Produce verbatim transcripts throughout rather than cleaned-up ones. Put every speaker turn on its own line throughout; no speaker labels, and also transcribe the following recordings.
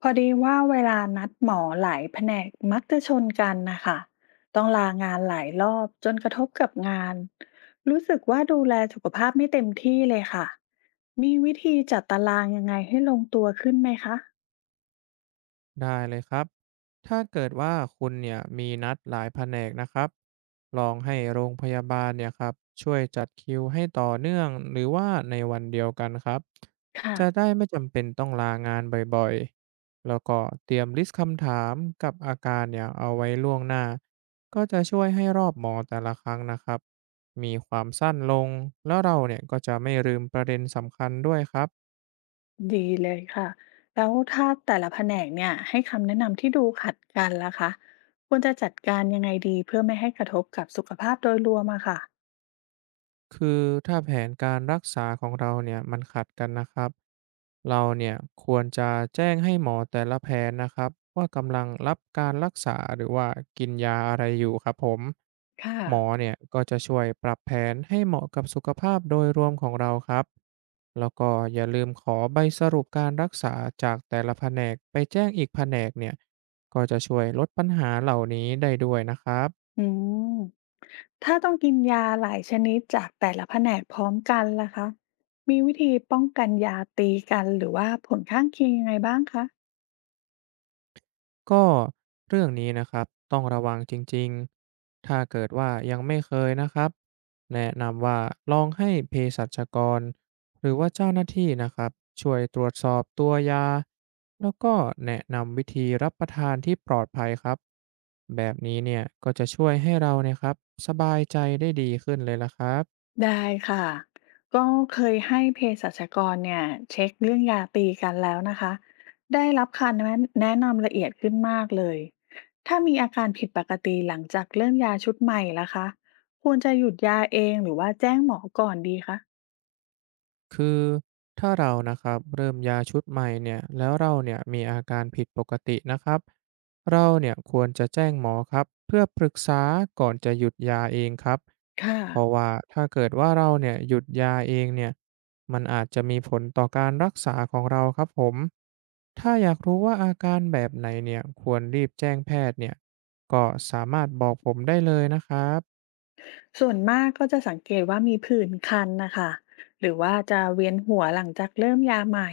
พอดีว่าเวลานัดหมอหลายแผนกมักจะชนกันนะคะต้องลางานหลายรอบจนกระทบกับงานรู้สึกว่าดูแลสุขภาพไม่เต็มที่เลยค่ะมีวิธีจัดตารางยังไงให้ลงตัวขึ้นไหมคะ
ได้เลยครับถ้าเกิดว่าคุณเนี่ยมีนัดหลายแผนกนะครับ ลองให้โรงพยาบาลเนี่ยครับช่วยจัดคิวให้ต่อเนื่องหรือว่าในวันเดียวกันครับ
ค่ะ
จะได้ไม่จำเป็นต้องลางานบ่อยๆ แล้วก็เตรียมลิสต์คำถามกับอาการเนี่ยเอาไว้ล่วงหน้า ก็จะช่วยให้รอบหมอแต่ละครั้งนะครับมีความสั้นลง แล้วเราเนี่ยก็จะไม่ลืมประเด็นสำคัญด้วยครับ
ดีเลยค่ะแล้วถ้าแต่ละแผนกเนี่ยให้คำแนะนำที่ดูขัดกันล่ะคะควรจะจัดการยังไงดีเพื่อไม่ให้กระทบกับสุขภาพโดยรวมอะค่ะ
คือถ้าแผนการรักษาของเราเนี่ยมันขัดกันนะครับเราเนี่ยควรจะแจ้งให้หมอแต่ละแผนนะครับว่ากำลังรับการรักษาหรือว่ากินยาอะไรอยู่ครับผม
ค่ะ
หมอเนี่ยก็จะช่วยปรับแผนให้เหมาะกับสุขภาพโดยรวมของเราครับแล้วก็อย่าลืมขอใบสรุปการรักษาจากแต่ละแผนกไปแจ้งอีกแผนกเนี่ยก็จะช่วยลดปัญหาเหล่านี้ได้ด้วยนะครับ
อืม ถ้าต้องกินยาหลายชนิดจากแต่ละแผนกพร้อมกันล่ะคะมีวิธีป้องกันยาตีกันหรือว่าผลข้างเคียงยังไงบ้างคะ
ก็เรื่องนี้นะครับต้องระวังจริงๆ ถ้าเกิดว่ายังไม่เคยนะครับแนะนำว่าลองให้เภสัชกรหรือว่าเจ้าหน้าที่นะครับช่วยตรวจสอบตัวยาแล้วก็แนะนำวิธีรับประทานที่ปลอดภัยครับแบบนี้เนี่ยก็จะช่วยให้เราเนี่ยครับสบายใจได้ดีขึ้นเลยละครับ
ได้ค่ะ ก็เคยให้เภสัชกรเนี่ยเช็คเรื่องยาตีกันแล้วนะคะได้รับคำแนะแนะนำละเอียดขึ้นมากเลย ถ้ามีอาการผิดปกติหลังจากเริ่มยาชุดใหม่ล่ะคะควรจะหยุดยาเองหรือว่าแจ้งหมอก่อนดีคะ
คือถ้าเรานะครับเริ่มยาชุดใหม่เนี่ยแล้วเราเนี่ยมีอาการผิดปกตินะครับเราเนี่ยควรจะแจ้งหมอครับเพื่อปรึกษาก่อนจะหยุดยาเองครับ
ค่ะ
เพราะว่าถ้าเกิดว่าเราเนี่ยหยุดยาเองเนี่ยมันอาจจะมีผลต่อการรักษาของเราครับผมถ้าอยากรู้ว่าอาการแบบไหนเนี่ยควรรีบแจ้งแพทย์เนี่ยก็สามารถบอกผมได้เลยนะครับ
ส่วนมากก็จะสังเกตว่ามีผื่นคันนะคะหรือว่าจะเวียนหัวหลังจากเริ่มยาใหม่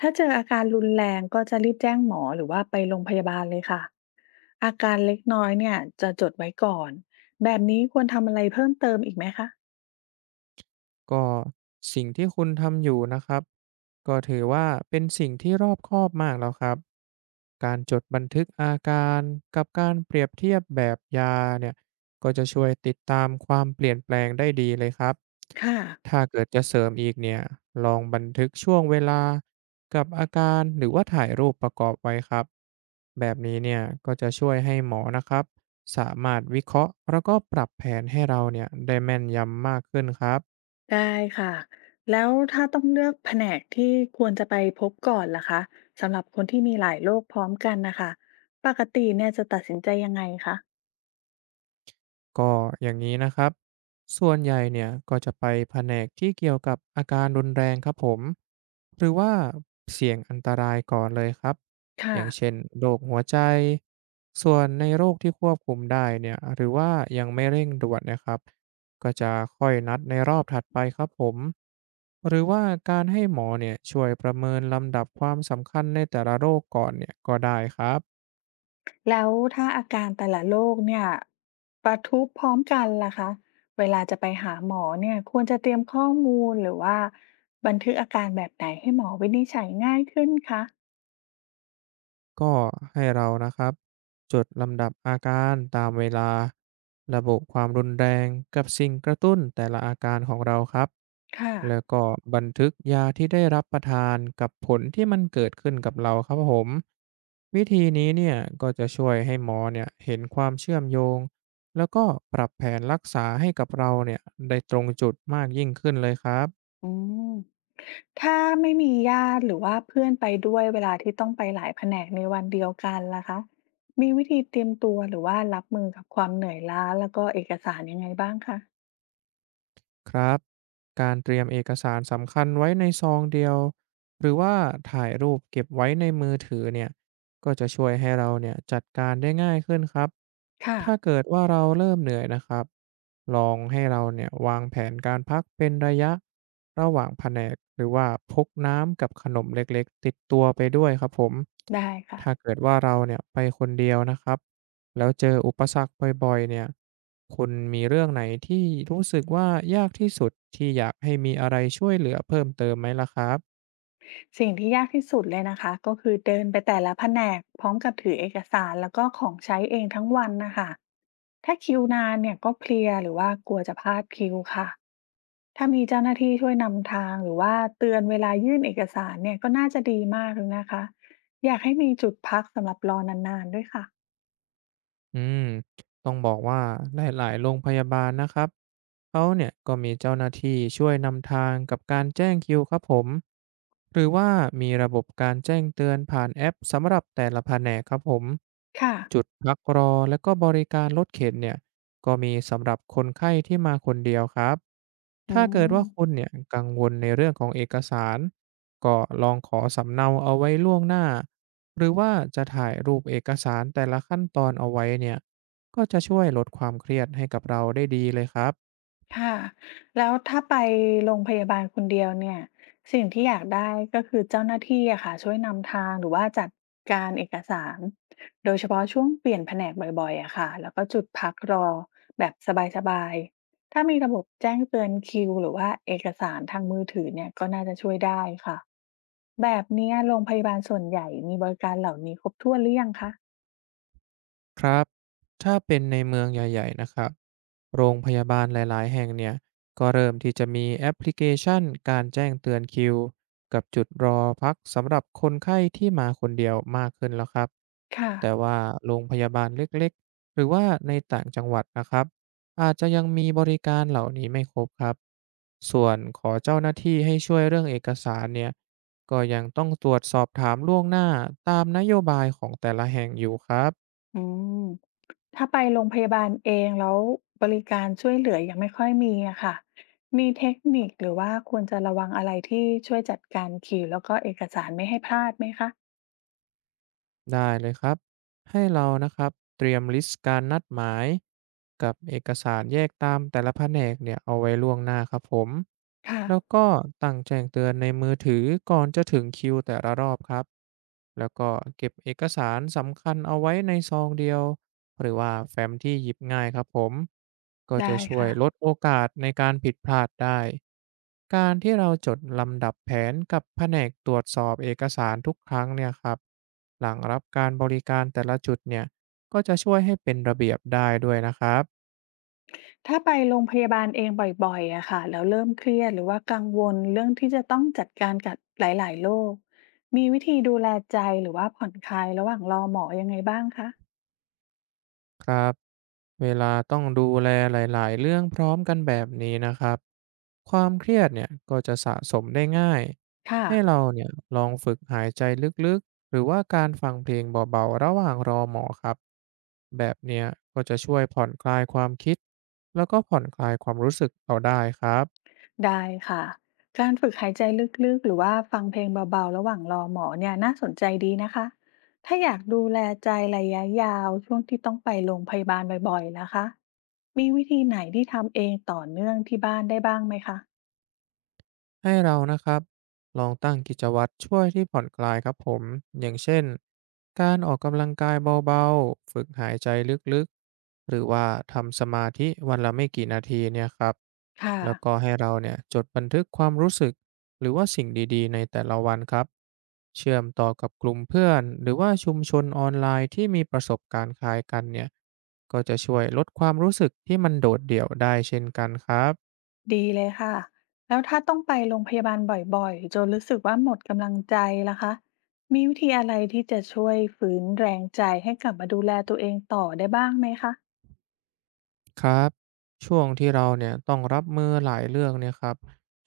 ถ้าเจออาการรุนแรงก็จะรีบแจ้งหมอหรือว่าไปโรงพยาบาลเลยค่ะอาการเล็กน้อยเนี่ยจะจดไว้ก่อนแบบนี้ควรทำอะไรเพิ่มเติมอีกไหมคะ
ก็สิ่งที่คุณทำอยู่นะครับก็ถือว่าเป็นสิ่งที่รอบคอบมากแล้วครับการจดบันทึกอาการกับการเปรียบเทียบแบบยาเนี่ยก็จะช่วยติดตามความเปลี่ยนแปลงได้ดีเลยครับ
ค่ะ
ถ้าเกิดจะเสริมอีกเนี่ยลองบันทึกช่วงเวลากับอาการหรือว่าถ่ายรูปประกอบไว้ครับแบบนี้เนี่ยก็จะช่วยให้หมอนะครับสามารถวิเคราะห์แล้วก็ปรับแผนให้เราเนี่ยได้แม่นยำมากขึ้นครับ
ได้ค่ะแล้วถ้าต้องเลือกแผนกที่ควรจะไปพบก่อนล่ะคะสำหรับคนที่มีหลายโรคพร้อมกันนะคะปกติเนี่ยจะตัดสินใจยังไงคะ
ก็อย่างนี้นะครับส่วนใหญ่เนี่ยก็จะไปแผนกที่เกี่ยวกับอาการรุนแรงครับผม หรือว่าเสี่ยงอันตรายก่อนเลยครับ อ
ค่ะ
ย่างเช่นโรคหัวใจ ส่วนในโรคที่ควบคุมได้เนี่ยหรือว่ายังไม่เร่งด่วนนะครับก็จะค่อยนัดในรอบถัดไปครับผม หรือว่าการให้หมอเนี่ยช่วยประเมินลำดับความสำคัญในแต่ละโรคก่อนเนี่ยก็ได้ครับ
แล้วถ้าอาการแต่ละโรคเนี่ยประทุพร้อมกันล่ะคะเวลาจะไปหาหมอเนี่ยควรจะเตรียมข้อมูลหรือว่าบันทึกอาการแบบไหนให้หมอวินิจฉัยง่ายขึ้นคะ
ก็ให้เรานะครับจดลำดับอาการตามเวลาระบุความรุนแรงกับสิ่งกระตุ้นแต่ละอาการของเราครับ
ค่ะ
แล้วก็บันทึกยาที่ได้รับประทานกับผลที่มันเกิดขึ้นกับเราครับผมวิธีนี้เนี่ยก็จะช่วยให้หมอเนี่ยเห็นความเชื่อมโยงแล้วก็ปรับแผนรักษาให้กับเราเนี่ยได้ตรงจุดมากยิ่งขึ้นเลยครับ
อืมถ้าไม่มีญาติหรือว่าเพื่อนไปด้วยเวลาที่ต้องไปหลายแผนกในวันเดียวกันล่ะคะมีวิธีเตรียมตัวหรือว่ารับมือกับความเหนื่อยล้าแล้วก็เอกสารยังไงบ้างคะ
ครับการเตรียมเอกสารสำคัญไว้ในซองเดียวหรือว่าถ่ายรูปเก็บไว้ในมือถือเนี่ยก็จะช่วยให้เราเนี่ยจัดการได้ง่ายขึ้นครับ
ค่ะ
ถ้าเกิดว่าเราเริ่มเหนื่อยนะครับลองให้เราเนี่ยวางแผนการพักเป็นระยะระหว่างแผนกหรือว่าพกน้ำกับขนมเล็กๆติดตัวไปด้วยครับผม
ได้ค่ะ
ถ้าเกิดว่าเราเนี่ยไปคนเดียวนะครับ แล้วเจออุปสรรคบ่อยๆเนี่ยคุณมีเรื่องไหนที่รู้สึกว่ายากที่สุดที่อยากให้มีอะไรช่วยเหลือเพิ่มเติมไหมล่ะครับ
สิ่งที่ยากที่สุดเลยนะคะก็คือเดินไปแต่ละแผนกพร้อมกับถือเอกสารแล้วก็ของใช้เองทั้งวันนะคะถ้าคิวนานเนี่ยก็เพลียหรือว่ากลัวจะพลาดคิวค่ะถ้ามีเจ้าหน้าที่ช่วยนำทางหรือว่าเตือนเวลายื่นเอกสารเนี่ยก็น่าจะดีมากเลยนะคะอยากให้มีจุดพักสำหรับรอนานๆด้วยค่ะ
อืม ต้องบอกว่าหลายๆโรงพยาบาลนะครับเขาเนี่ยก็มีเจ้าหน้าที่ช่วยนำทางกับการแจ้งคิวครับผมหรือว่ามีระบบการแจ้งเตือนผ่านแอปสำหรับแต่ละแผนกครับผม
ค่ะ
จุดพักรอและก็บริการรถเข็นเนี่ยก็มีสำหรับคนไข้ที่มาคนเดียวครับ
อื
ถ้าเกิด
ม
ว่าคุณเนี่ยกังวลในเรื่องของเอกสารก็ลองขอสำเนาเอาไว้ล่วงหน้าหรือว่าจะถ่ายรูปเอกสารแต่ละขั้นตอนเอาไว้เนี่ย ก็จะช่วยลดความเครียดให้กับเราได้ดีเลยครับ
ค่ะแล้วถ้าไปโรงพยาบาลคนเดียวเนี่ยสิ่งที่อยากได้ก็คือเจ้าหน้าที่อะค่ะช่วยนำทางหรือว่าจัดการเอกสารโดยเฉพาะช่วงเปลี่ยนแผนกบ่อยๆอะค่ะแล้วก็จุดพักรอแบบสบายๆถ้ามีระบบแจ้งเตือนคิวหรือว่าเอกสารทางมือถือเนี่ยก็น่าจะช่วยได้ค่ะแบบเนี้ยโรงพยาบาลส่วนใหญ่มีบริการเหล่านี้ครบถ้วนหรือยังคะ
ครับ ถ้าเป็นในเมืองใหญ่ๆ นะครับ โรงพยาบาลหลายๆ แห่งเนี่ย ก็เริ่มที่จะมีแอปพลิเคชันการแจ้งเตือนคิวกับจุดรอพักสำหรับคนไข้ที่มาคนเดียวมากขึ้นแล้วครับ
ค่ะ
แต่ว่าโรงพยาบาลเล็กๆ หรือว่าในต่างจังหวัดนะครับ อาจจะยังมีบริการเหล่านี้ไม่ครบครับ ส่วนขอเจ้าหน้าที่ให้ช่วยเรื่องเอกสารเนี่ยก็ยังต้องตรวจสอบถามล่วงหน้าตามนโยบายของแต่ละแห่งอยู่ครับ
อืม ถ้าไปโรงพยาบาลเองแล้วบริการช่วยเหลือยังไม่ค่อยมีอะค่ะมีเทคนิคหรือว่าควรจะระวังอะไรที่ช่วยจัดการคิวแล้วก็เอกสารไม่ให้พลาดไหมคะ
ได้เลยครับให้เรานะครับเตรียมลิสต์การนัดหมายกับเอกสารแยกตามแต่ละแผนกเนี่ยเอาไว้ล่วงหน้าครับผม
ค่ะ
แล้วก็ตั้งแจ้งเตือนในมือถือก่อนจะถึงคิวแต่ละรอบครับแล้วก็เก็บเอกสารสำคัญเอาไว้ในซองเดียวหรือว่าแฟ้มที่หยิบง่ายครับผมก็จะ
ได้
ช่วย
ค่ะ
ลดโอกาสในการผิดพลาดได้ การที่เราจดลำดับแผนกับแผนกตรวจสอบเอกสารทุกครั้งเนี่ยครับหลังรับการบริการแต่ละจุดเนี่ยก็จะช่วยให้เป็นระเบียบได้ด้วยนะครับ
ถ้าไปโรงพยาบาลเองบ่อยๆอะค่ะแล้วเริ่มเครียดหรือว่ากังวลเรื่องที่จะต้องจัดการกับหลายๆโรคมีวิธีดูแลใจหรือว่าผ่อนคลายระหว่างรอหมอยังไงบ้างคะ
ครับเวลาต้องดูแลหลายๆเรื่องพร้อมกันแบบนี้นะครับความเครียดเนี่ยก็จะสะสมได้ง่าย
ค่ะ
ให้เราเนี่ยลองฝึกหายใจลึกๆหรือว่าการฟังเพลงเบาๆระหว่างรอหมอครับแบบเนี้ยก็จะช่วยผ่อนคลายความคิดแล้วก็ผ่อนคลายความรู้สึกเราได้ครับ
ได้ค่ะการฝึกหายใจลึกๆหรือว่าฟังเพลงเบาๆระหว่างรอหมอเนี่ยน่าสนใจดีนะคะถ้าอยากดูแลใจระยะยาวช่วงที่ต้องไปโรงพยาบาลบ่อยๆนะคะมีวิธีไหนที่ทำเองต่อเนื่องที่บ้านได้บ้างไหมคะ
ให้เรานะครับลองตั้งกิจวัตรช่วยที่ผ่อนคลายครับผมอย่างเช่นการออกกำลังกายเบาๆฝึกหายใจลึกๆหรือว่าทำสมาธิวันละไม่กี่นาทีเนี่ยครับ
ค่ะ
แล้วก็ให้เราเนี่ยจดบันทึกความรู้สึกหรือว่าสิ่งดีๆในแต่ละวันครับเชื่อมต่อกับกลุ่มเพื่อนหรือว่าชุมชนออนไลน์ที่มีประสบการณ์คล้ายกันเนี่ยก็จะช่วยลดความรู้สึกที่มันโดดเดี่ยวได้เช่นกันครับ
ดีเลยค่ะแล้วถ้าต้องไปโรงพยาบาลบ่อยๆจนรู้สึกว่าหมดกำลังใจล่ะคะมีวิธีอะไรที่จะช่วยฝืนแรงใจให้กลับมาดูแลตัวเองต่อได้บ้างไหมคะ
ครับช่วงที่เราเนี่ยต้องรับมือหลายเรื่องเนี่ยครับ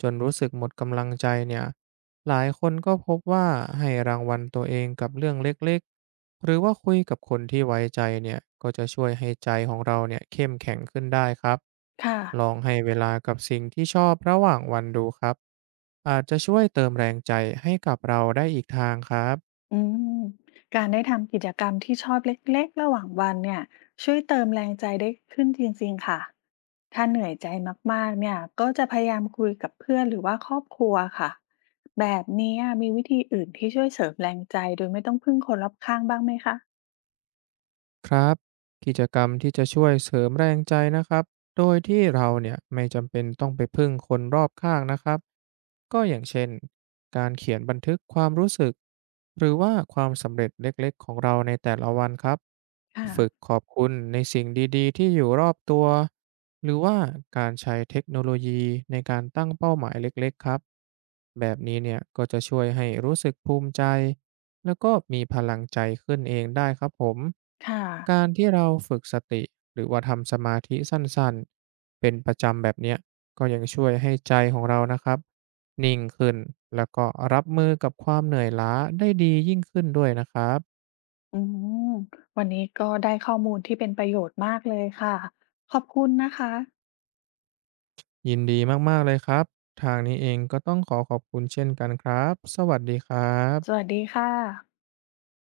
จนรู้สึกหมดกำลังใจเนี่ยหลายคนก็พบว่าให้รางวัลตัวเองกับเรื่องเล็กๆหรือว่าคุยกับคนที่ไว้ใจเนี่ยก็จะช่วยให้ใจของเราเนี่ยเข้มแข็งขึ้นได้ครับ
ค่ะ
ลองให้เวลากับสิ่งที่ชอบระหว่างวันดูครับอาจจะช่วยเติมแรงใจให้กับเราได้อีกทางครับ
อืมการได้ทำกิจกรรมที่ชอบเล็กๆระหว่างวันเนี่ยช่วยเติมแรงใจได้ขึ้นจริงๆค่ะถ้าเหนื่อยใจมากๆเนี่ยก็จะพยายามคุยกับเพื่อนหรือว่าครอบครัวค่ะแบบนี้มีวิธีอื่นที่ช่วยเสริมแรงใจโดยไม่ต้องพึ่งคนรอบข้างบ้างไหมคะ
ครับกิจกรรมที่จะช่วยเสริมแรงใจนะครับโดยที่เราเนี่ยไม่จำเป็นต้องไปพึ่งคนรอบข้างนะครับก็อย่างเช่นการเขียนบันทึกความรู้สึกหรือว่าความสำเร็จเล็กๆของเราในแต่ละวันครับฝึก
ค่ะ
ขอบคุณในสิ่งดีๆที่อยู่รอบตัวหรือว่าการใช้เทคโนโลยีในการตั้งเป้าหมายเล็กๆครับแบบนี้เนี่ยก็จะช่วยให้รู้สึกภูมิใจ แล้วก็มีพลังใจขึ้นเองได้ครับผม
ค่ะ
การที่เราฝึกสติหรือว่าทำสมาธิสั้นๆเป็นประจำแบบเนี้ยก็ยังช่วยให้ใจของเรานะครับนิ่งขึ้นแล้วก็รับมือกับความเหนื่อยล้าได้ดียิ่งขึ้นด้วยนะครับ
อืมวันนี้ก็ได้ข้อมูลที่เป็นประโยชน์มากเลยค่ะขอบคุณนะคะ
ยินดีมากๆเลยครับทางนี้เองก็ต้องขอขอบคุณเช่นกันครับสวัสดีครั
ส
บ
วัสดีค่ะ